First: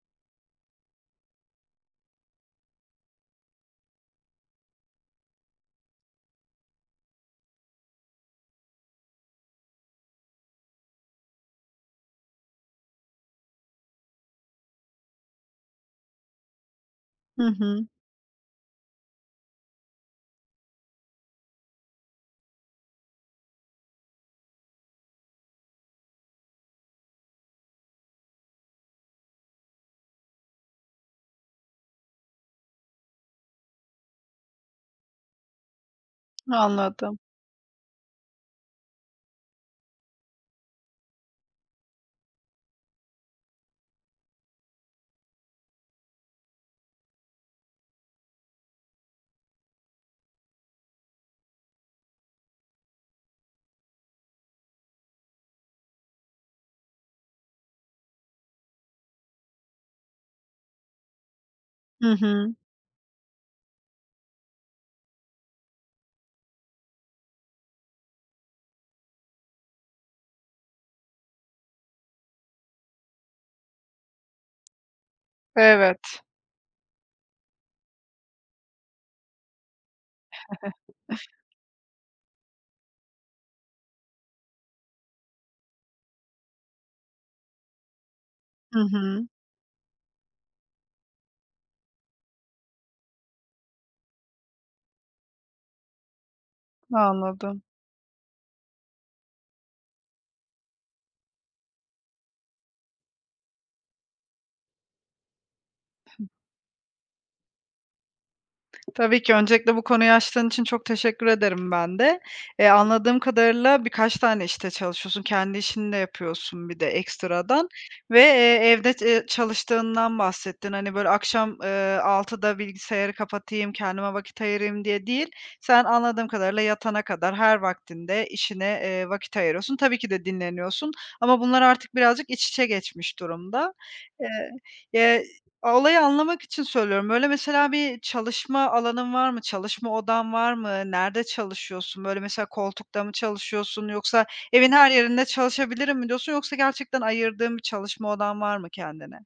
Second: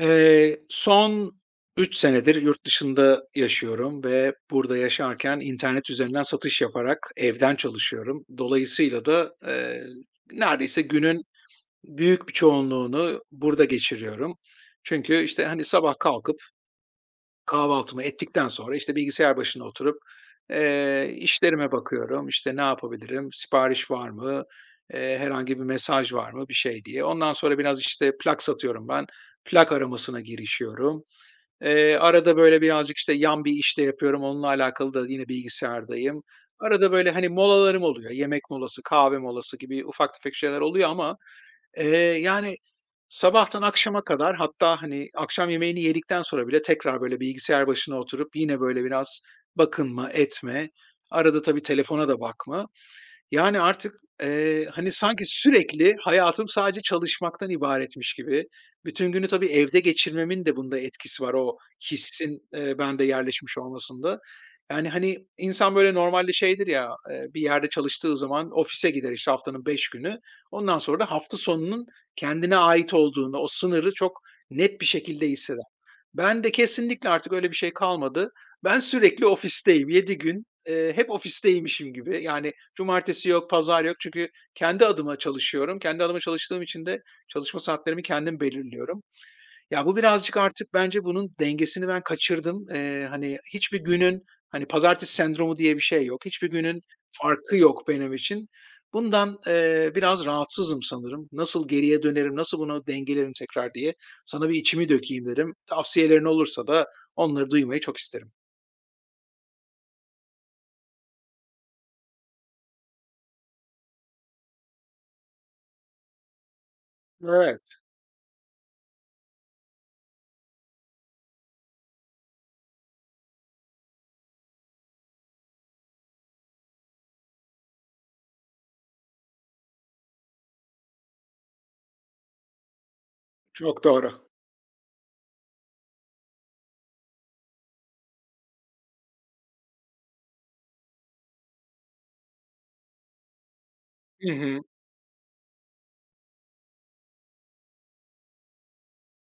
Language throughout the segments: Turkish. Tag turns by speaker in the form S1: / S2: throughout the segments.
S1: Son 3 senedir yurt dışında yaşıyorum ve burada yaşarken internet üzerinden satış yaparak evden çalışıyorum. Dolayısıyla da, neredeyse günün büyük bir çoğunluğunu burada geçiriyorum. Çünkü, işte, hani, sabah kalkıp
S2: Hı hı,
S1: kahvaltımı ettikten sonra, işte, bilgisayar başına oturup, işlerime bakıyorum. İşte, ne yapabilirim? Sipariş var mı? Herhangi bir mesaj var mı? Bir şey diye. Ondan sonra biraz, işte, plak satıyorum ben. Plak aramasına girişiyorum. Arada, böyle, birazcık, işte, yan bir iş de yapıyorum. Onunla alakalı da yine bilgisayardayım. Arada, böyle,
S2: anladım.
S1: hani, molalarım oluyor. Yemek molası, kahve molası gibi ufak tefek şeyler oluyor ama Eee, yani, sabahtan akşama kadar hatta, hani, akşam yemeğini yedikten sonra bile tekrar, böyle, bilgisayar başına oturup yine, böyle, biraz bakınma etme, arada tabii telefona da bakma. Yani, artık, hani, sanki sürekli hayatım sadece çalışmaktan ibaretmiş gibi. Bütün günü tabii evde geçirmemin de bunda etkisi var, o
S2: Hı
S1: hissin,
S2: hı,
S1: bende yerleşmiş olmasında. Yani, hani, insan böyle normalde şeydir ya, bir yerde çalıştığı zaman ofise gider, işte, haftanın 5 günü. Ondan sonra da hafta sonunun kendine ait olduğunu, o sınırı çok net bir şekilde hisseder.
S2: evet.
S1: Ben de kesinlikle artık öyle bir şey kalmadı. Ben sürekli ofisteyim. Yedi gün, hep ofisteymişim gibi. Yani, cumartesi yok, pazar yok çünkü kendi adıma çalışıyorum. Kendi adıma çalıştığım için de çalışma saatlerimi kendim
S2: Hı
S1: belirliyorum.
S2: hı,
S1: Ya, bu birazcık artık bence bunun dengesini ben kaçırdım. Hani, hiçbir günün, hani, pazartesi sendromu diye bir şey yok. Hiçbir günün farkı
S2: anladım.
S1: yok benim için. Bundan, biraz rahatsızım sanırım. Nasıl geriye dönerim, nasıl bunu dengelerim tekrar diye sana bir içimi dökeyim derim. Tavsiyelerin olursa da onları duymayı çok isterim.
S2: Tabii ki. Öncelikle bu konuyu açtığın için çok teşekkür ederim ben de. Anladığım kadarıyla birkaç tane işte çalışıyorsun. Kendi işini de yapıyorsun bir de
S1: Evet,
S2: ekstradan ve evde ç çalıştığından bahsettin. Hani, böyle, akşam, 18.00'da bilgisayarı kapatayım, kendime vakit ayırayım diye değil, sen anladığım kadarıyla yatana kadar her vaktinde işine, vakit ayırıyorsun. Tabii ki de dinleniyorsun, ama bunlar artık birazcık iç içe geçmiş durumda.
S1: çok doğru.
S2: Eee, eee A olayı anlamak için söylüyorum. Böyle, mesela, bir çalışma alanın var mı? Çalışma odan var mı? Nerede çalışıyorsun? Böyle, mesela, koltukta mı çalışıyorsun yoksa
S1: Hı hı.
S2: evin her yerinde çalışabilirim mi diyorsun, yoksa gerçekten ayırdığın bir çalışma odan var mı kendine?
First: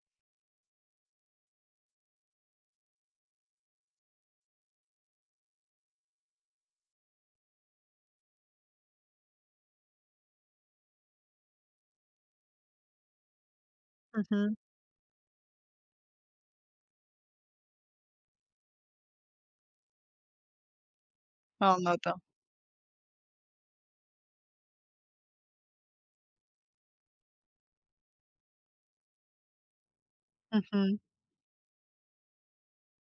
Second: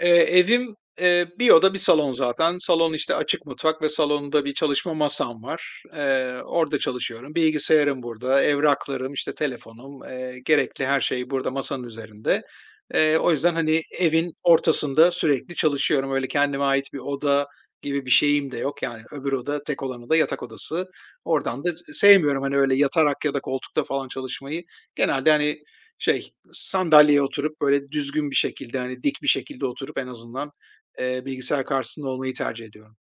S1: Eee, evim, bir oda bir salon zaten. Salon, işte, açık mutfak ve salonda bir çalışma masam var. Orada çalışıyorum. Bilgisayarım burada, evraklarım, işte, telefonum, gerekli her şey burada masanın üzerinde. O yüzden, hani,
S2: Hı
S1: evin
S2: hı.
S1: ortasında sürekli çalışıyorum. Öyle kendime ait bir oda gibi bir şeyim de yok. Yani öbür oda, tek olanı da yatak odası. Oradan da
S2: Anladım.
S1: sevmiyorum, hani, öyle yatarak ya da koltukta falan çalışmayı. Genelde, hani, şey, sandalyeye oturup, böyle, düzgün bir şekilde, hani, dik bir şekilde oturup en azından,
S2: Hı hı.
S1: bilgisayar karşısında olmayı tercih ediyorum.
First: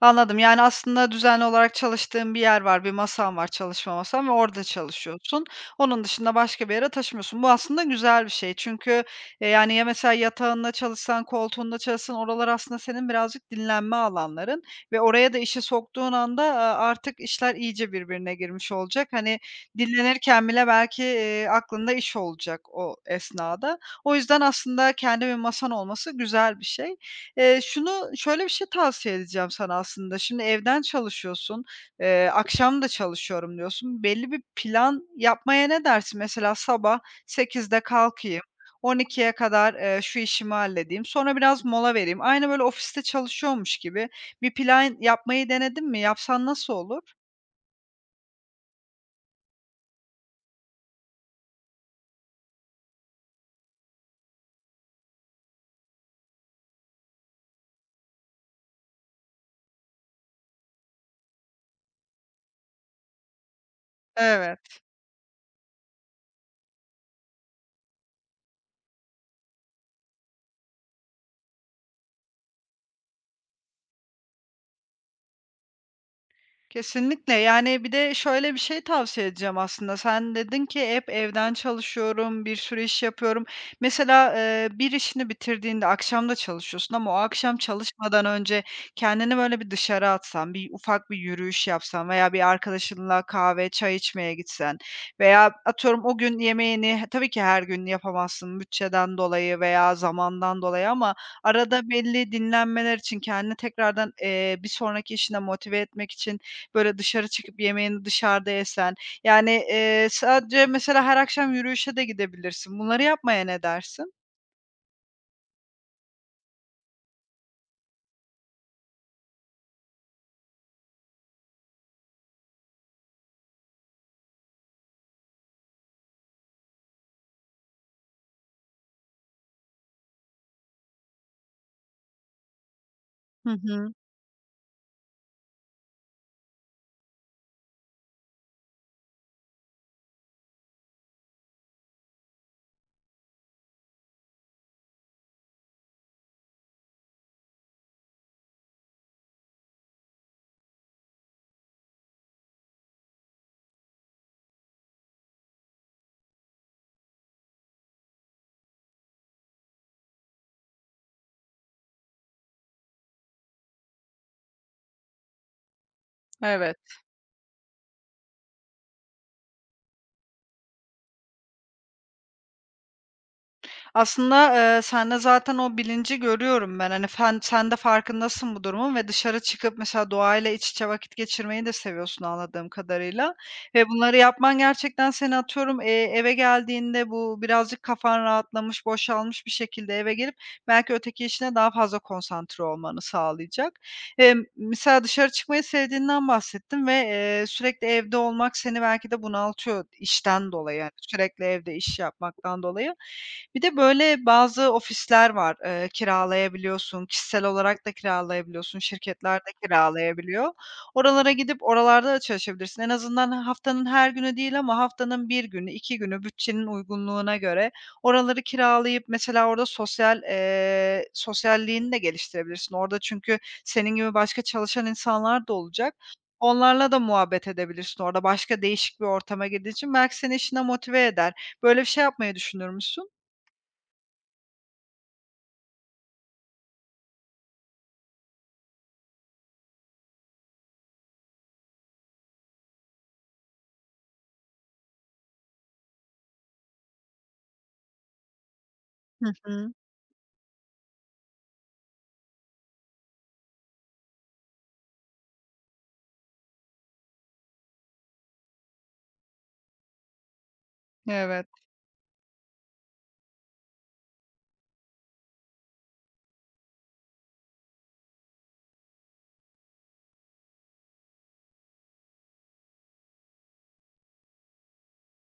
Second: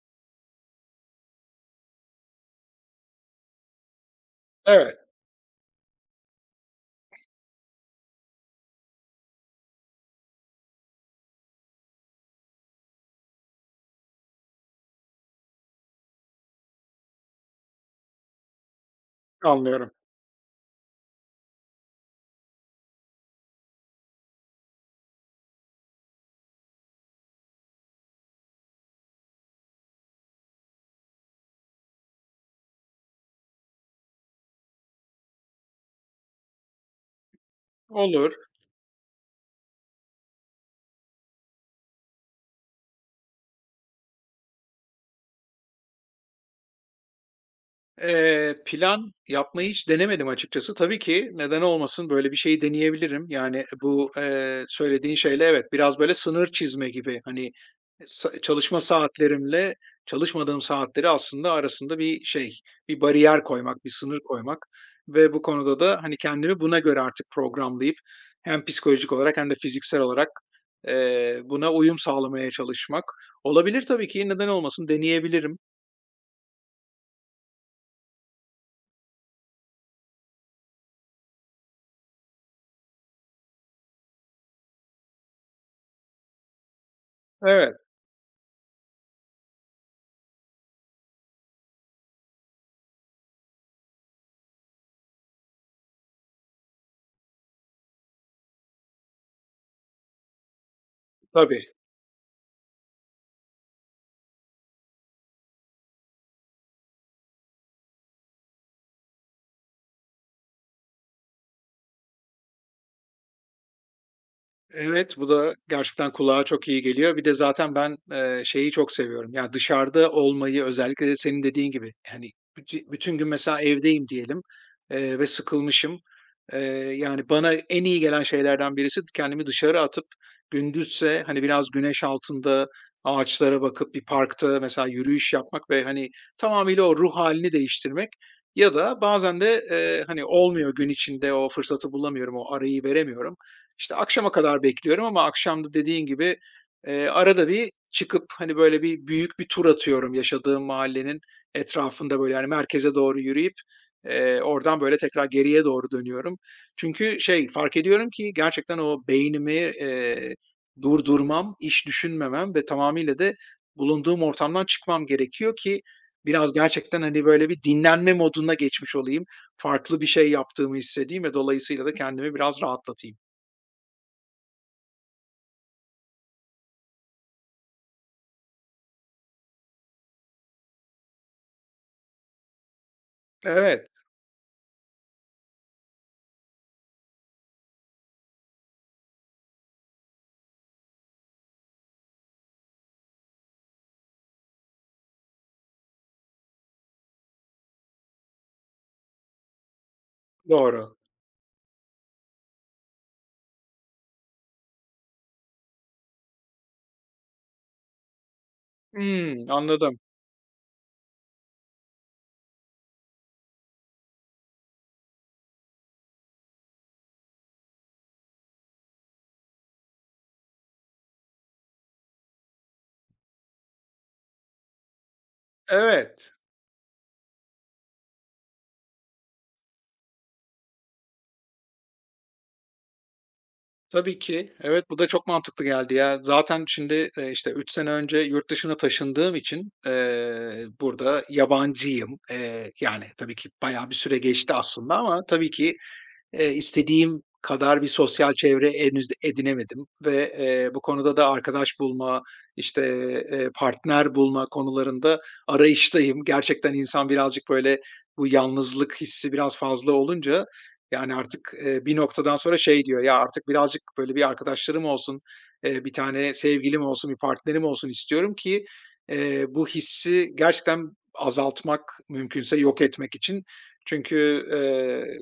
S2: Anladım. Yani, aslında düzenli olarak çalıştığın bir yer var, bir masan var, çalışma masan, ve orada
S1: Evet,
S2: çalışıyorsun. Onun dışında başka bir yere taşımıyorsun. Bu aslında güzel bir şey. Çünkü, yani, ya, mesela yatağında çalışsan, koltuğunda çalışsan, oralar aslında senin birazcık dinlenme alanların ve oraya da işi soktuğun anda, artık işler iyice birbirine girmiş olacak. Hani,
S1: anlıyorum.
S2: dinlenirken bile belki, aklında iş olacak o esnada. O yüzden aslında kendi bir masan olması güzel bir şey. Şunu şöyle bir şey tavsiye edeceğim sana aslında. Şimdi evden çalışıyorsun, akşam da çalışıyorum diyorsun. Belli bir plan yapmaya ne dersin? Mesela sabah sekizde
S1: Olur.
S2: kalkayım, on ikiye kadar, şu işimi halledeyim, sonra biraz mola vereyim. Aynı böyle ofiste çalışıyormuş gibi bir plan yapmayı denedin mi? Yapsan nasıl olur?
S1: Plan yapmayı hiç denemedim açıkçası. Tabii ki neden olmasın, böyle bir şeyi deneyebilirim. Yani, bu, söylediğin şeyle evet, biraz böyle sınır çizme gibi, hani, e, sa çalışma saatlerimle çalışmadığım saatleri aslında arasında bir şey, bir bariyer koymak, bir sınır koymak
S2: Evet.
S1: ve bu konuda da, hani, kendimi buna göre artık programlayıp hem psikolojik olarak hem de fiziksel olarak, buna uyum sağlamaya çalışmak. Olabilir tabii ki, neden olmasın, deneyebilirim.
S2: Kesinlikle. Yani, bir de şöyle bir şey tavsiye edeceğim aslında. Sen dedin ki hep evden çalışıyorum, bir sürü iş yapıyorum. Mesela, bir işini bitirdiğinde akşam da çalışıyorsun, ama o akşam
S1: Evet,
S2: çalışmadan önce kendini böyle bir dışarı atsan, bir ufak bir yürüyüş yapsan veya bir arkadaşınla kahve, çay içmeye gitsen veya atıyorum o gün yemeğini tabii ki her gün yapamazsın bütçeden dolayı veya zamandan dolayı, ama
S1: tabii.
S2: arada belli dinlenmeler için kendini tekrardan, bir sonraki işine motive etmek için böyle dışarı çıkıp yemeğini dışarıda yesen, yani, sadece mesela her akşam yürüyüşe de gidebilirsin. Bunları yapmaya ne dersin?
S1: Evet, bu da gerçekten kulağa çok iyi geliyor. Bir de zaten ben, şeyi çok seviyorum. Yani dışarıda olmayı özellikle de senin dediğin gibi, hani, bütün gün mesela evdeyim diyelim, ve sıkılmışım. Eee, yani, bana en iyi gelen şeylerden birisi kendimi dışarı atıp gündüzse, hani, biraz güneş altında
S2: Hı
S1: ağaçlara
S2: hı.
S1: bakıp bir parkta mesela yürüyüş yapmak ve, hani, tamamıyla o ruh halini değiştirmek ya da bazen de, hani, olmuyor gün içinde o fırsatı bulamıyorum, o arayı veremiyorum. İşte akşama kadar bekliyorum ama akşamda dediğin gibi, arada bir çıkıp, hani, böyle, büyük bir tur atıyorum yaşadığım mahallenin etrafında, böyle, yani merkeze doğru yürüyüp, oradan, böyle, tekrar geriye doğru dönüyorum. Çünkü şey, fark ediyorum ki gerçekten o beynimi, durdurmam, iş düşünmemem ve tamamıyla da bulunduğum ortamdan çıkmam gerekiyor ki biraz
S2: Evet.
S1: gerçekten, hani, böyle, bir dinlenme moduna geçmiş olayım. Farklı bir şey yaptığımı hissedeyim ve dolayısıyla da kendimi biraz rahatlatayım.
S2: Aslında, sende zaten o bilinci görüyorum ben. Hani, sen de farkındasın bu durumun, ve dışarı çıkıp mesela doğayla iç içe vakit geçirmeyi de seviyorsun anladığım kadarıyla, ve
S1: Evet,
S2: bunları yapman gerçekten seni atıyorum, eve geldiğinde bu birazcık kafan rahatlamış, boşalmış bir şekilde eve gelip belki öteki işine daha fazla konsantre olmanı sağlayacak. Eee Mesela dışarı çıkmayı sevdiğinden bahsettin ve, sürekli evde olmak seni belki de bunaltıyor işten dolayı, yani,
S1: doğru.
S2: sürekli evde iş yapmaktan dolayı. Bir de, böyle, bazı ofisler var, kiralayabiliyorsun, kişisel olarak da kiralayabiliyorsun, şirketler
S1: Hımm,
S2: de
S1: anladım.
S2: kiralayabiliyor. Oralara gidip oralarda da çalışabilirsin. En azından haftanın her günü değil, ama haftanın bir günü, 2 günü bütçenin uygunluğuna göre oraları kiralayıp mesela orada sosyalliğini de geliştirebilirsin. Orada, çünkü senin gibi başka çalışan insanlar da olacak.
S1: Evet,
S2: Onlarla da muhabbet edebilirsin orada, başka değişik bir ortama girdiğin için. Belki seni işine motive eder. Böyle bir şey yapmayı düşünür müsün?
S1: tabii ki. Evet, bu da çok mantıklı geldi ya. Zaten şimdi, işte, 3 sene önce yurt dışına taşındığım için, burada yabancıyım. Yani, tabii ki bayağı bir süre geçti aslında ama tabii ki istediğim kadar bir sosyal çevre henüz
S2: Hı hı.
S1: edinemedim ve, bu konuda da arkadaş bulma, işte, partner bulma konularında arayıştayım. Gerçekten insan birazcık, böyle, bu yalnızlık hissi biraz fazla olunca, yani,
S2: Evet.
S1: artık, bir noktadan sonra şey diyor, "Ya, artık birazcık, böyle, bir arkadaşlarım olsun, bir tane sevgilim olsun, bir partnerim olsun istiyorum ki, bu hissi gerçekten azaltmak, mümkünse yok etmek için." Çünkü,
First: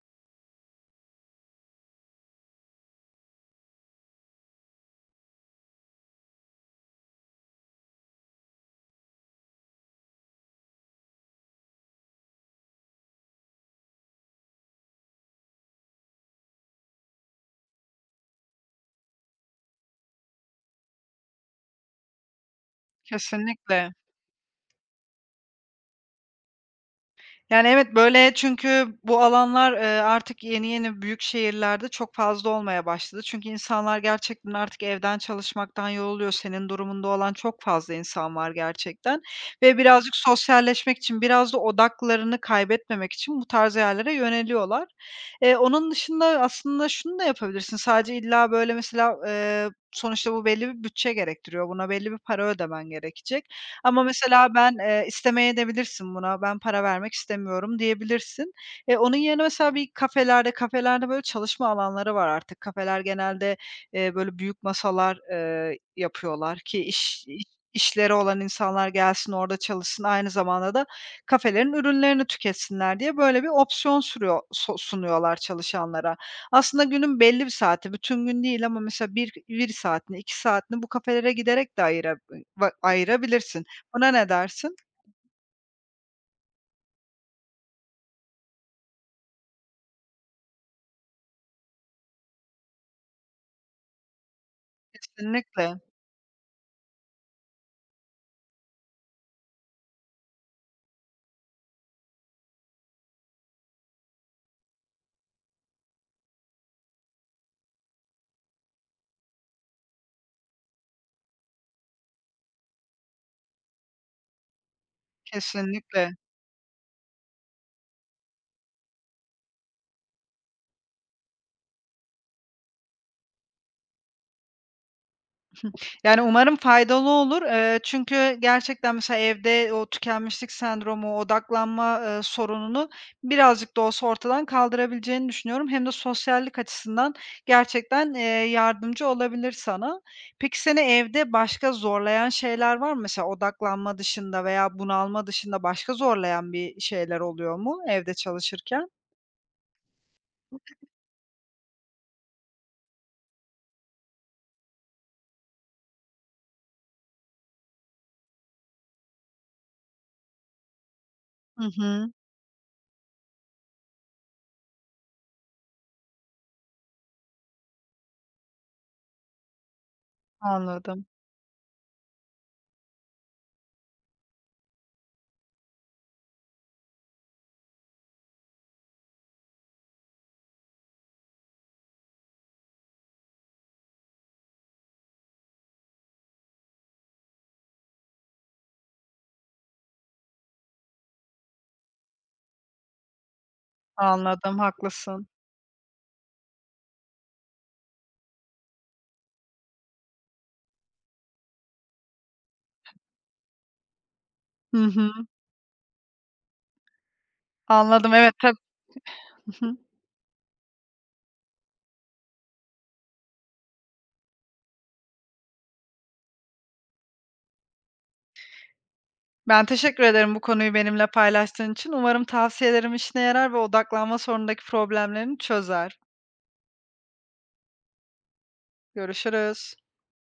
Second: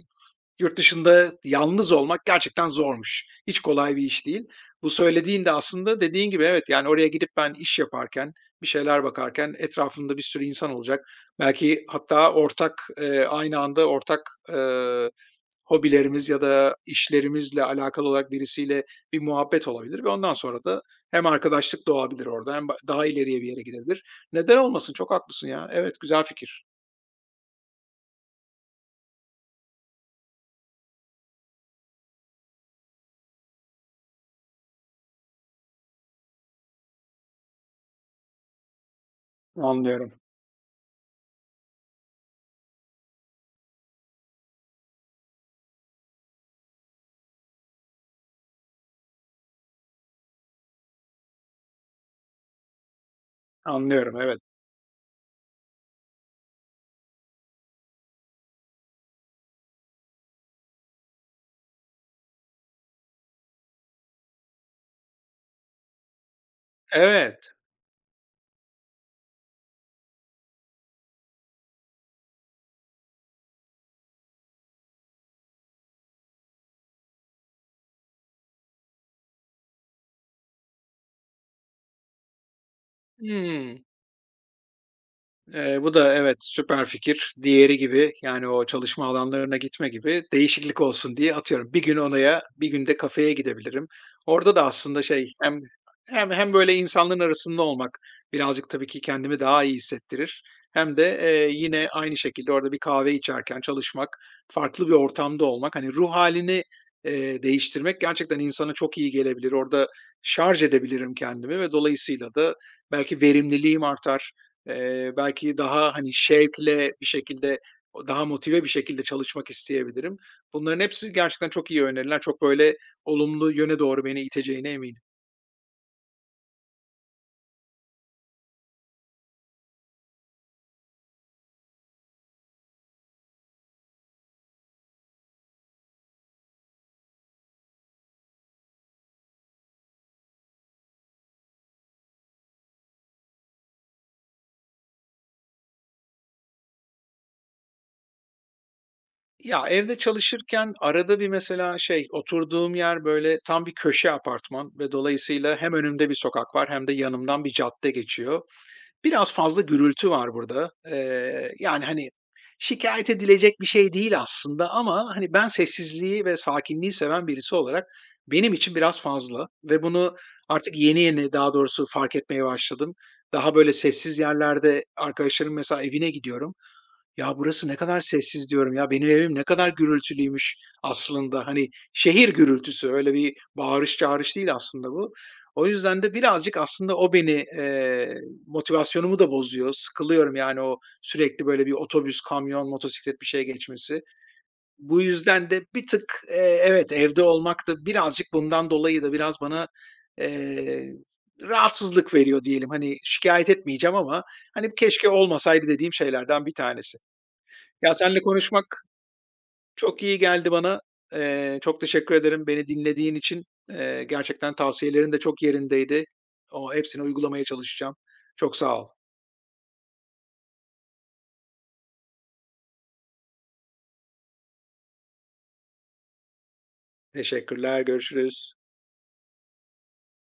S1: yurt dışında yalnız olmak gerçekten zormuş. Hiç kolay bir iş değil. Bu söylediğin de aslında dediğin gibi evet, yani oraya gidip ben iş yaparken, bir şeyler bakarken etrafımda bir sürü insan olacak. Belki hatta ortak, aynı anda ortak, hobilerimiz ya da işlerimizle alakalı olarak birisiyle bir muhabbet olabilir ve ondan sonra da hem arkadaşlık doğabilir orada hem daha ileriye bir yere
S2: Kesinlikle.
S1: gidebilir. Neden olmasın? Çok haklısın ya. Evet, güzel fikir.
S2: Yani, evet, böyle, çünkü bu alanlar, artık yeni yeni büyük şehirlerde çok fazla olmaya başladı. Çünkü insanlar gerçekten artık evden çalışmaktan yoruluyor. Senin durumunda olan çok fazla insan var gerçekten, ve
S1: Anlıyorum,
S2: birazcık sosyalleşmek için, biraz da odaklarını kaybetmemek için bu tarz yerlere yöneliyorlar. Onun dışında aslında şunu da yapabilirsin. Sadece illa, böyle, mesela, sonuçta bu belli bir bütçe gerektiriyor. Buna belli bir para ödemen gerekecek. Ama
S1: anlıyorum. Evet.
S2: mesela ben, istemeyebilirsin buna, ben para vermek istemiyorum diyebilirsin. Onun yerine mesela bir kafelerde kafelerde böyle çalışma alanları var artık. Kafeler genelde, böyle büyük masalar, yapıyorlar ki iş iş
S1: Evet.
S2: işleri olan insanlar gelsin orada çalışsın, aynı zamanda da kafelerin ürünlerini tüketsinler diye böyle bir opsiyon sürüyor so sunuyorlar çalışanlara. Aslında günün belli bir saati, bütün gün değil, ama mesela bir saatini, 2 saatini bu kafelere giderek de ayırabilirsin.
S1: Hımm.
S2: Buna ne dersin?
S1: Bu da evet, süper fikir. Diğeri gibi, yani o çalışma alanlarına gitme gibi değişiklik olsun diye atıyorum. Bir gün oraya, bir gün de kafeye gidebilirim. Orada da aslında şey
S2: Kesinlikle,
S1: hem böyle insanların arasında olmak birazcık tabii ki kendimi daha iyi hissettirir. Hem de, yine aynı şekilde orada bir kahve içerken çalışmak, farklı bir ortamda olmak, hani, ruh halini değiştirmek gerçekten insana çok iyi gelebilir. Orada şarj edebilirim kendimi ve dolayısıyla da belki verimliliğim artar. Belki daha, hani,
S2: kesinlikle.
S1: şevkle bir şekilde, o daha motive bir şekilde çalışmak isteyebilirim. Bunların hepsi gerçekten çok iyi öneriler. Çok, böyle, olumlu yöne doğru beni iteceğine eminim.
S2: Yani umarım faydalı olur. Çünkü gerçekten mesela evde o tükenmişlik sendromu, odaklanma, sorununu birazcık da olsa ortadan kaldırabileceğini düşünüyorum. Hem de sosyallik açısından gerçekten, yardımcı olabilir sana. Peki seni evde başka zorlayan şeyler var mı? Mesela odaklanma dışında veya bunalma dışında başka zorlayan bir şeyler oluyor mu evde çalışırken?
S1: Ya, evde çalışırken arada bir mesela şey, oturduğum yer, böyle, tam bir köşe apartman ve dolayısıyla hem önümde bir sokak var hem de yanımdan bir cadde geçiyor. Biraz fazla gürültü var burada.
S2: Hı
S1: Yani, hani,
S2: hı.
S1: şikayet edilecek bir şey değil aslında ama, hani, ben sessizliği ve sakinliği seven birisi olarak benim için biraz fazla ve bunu artık yeni
S2: Anladım,
S1: yeni daha doğrusu fark etmeye başladım. Daha böyle sessiz yerlerde arkadaşlarımın mesela evine gidiyorum. Ya, burası ne kadar sessiz diyorum ya, benim evim ne kadar gürültülüymüş aslında. Hani şehir gürültüsü, öyle bir bağırış çağırış değil aslında bu. O yüzden de birazcık aslında o beni, eee, motivasyonumu da bozuyor. Sıkılıyorum yani o sürekli böyle bir otobüs, kamyon, motosiklet bir şey geçmesi.
S2: anladım,
S1: Bu
S2: haklısın.
S1: yüzden de bir tık, evet, evde olmak da birazcık bundan dolayı da biraz bana, eee, rahatsızlık veriyor diyelim. Hani şikayet etmeyeceğim ama, hani,
S2: Hı
S1: keşke
S2: hı.
S1: olmasaydı dediğim şeylerden bir tanesi. Ya,
S2: Anladım,
S1: seninle
S2: evet,
S1: konuşmak
S2: Hı hı.
S1: çok iyi geldi bana. Çok teşekkür ederim beni dinlediğin için. Gerçekten tavsiyelerin de çok yerindeydi. O hepsini uygulamaya çalışacağım. Çok sağ ol.
S2: Ben teşekkür ederim bu konuyu benimle paylaştığın için. Umarım tavsiyelerim işine yarar ve odaklanma sorunundaki problemlerini çözer.
S1: Teşekkürler, görüşürüz.
S2: Görüşürüz.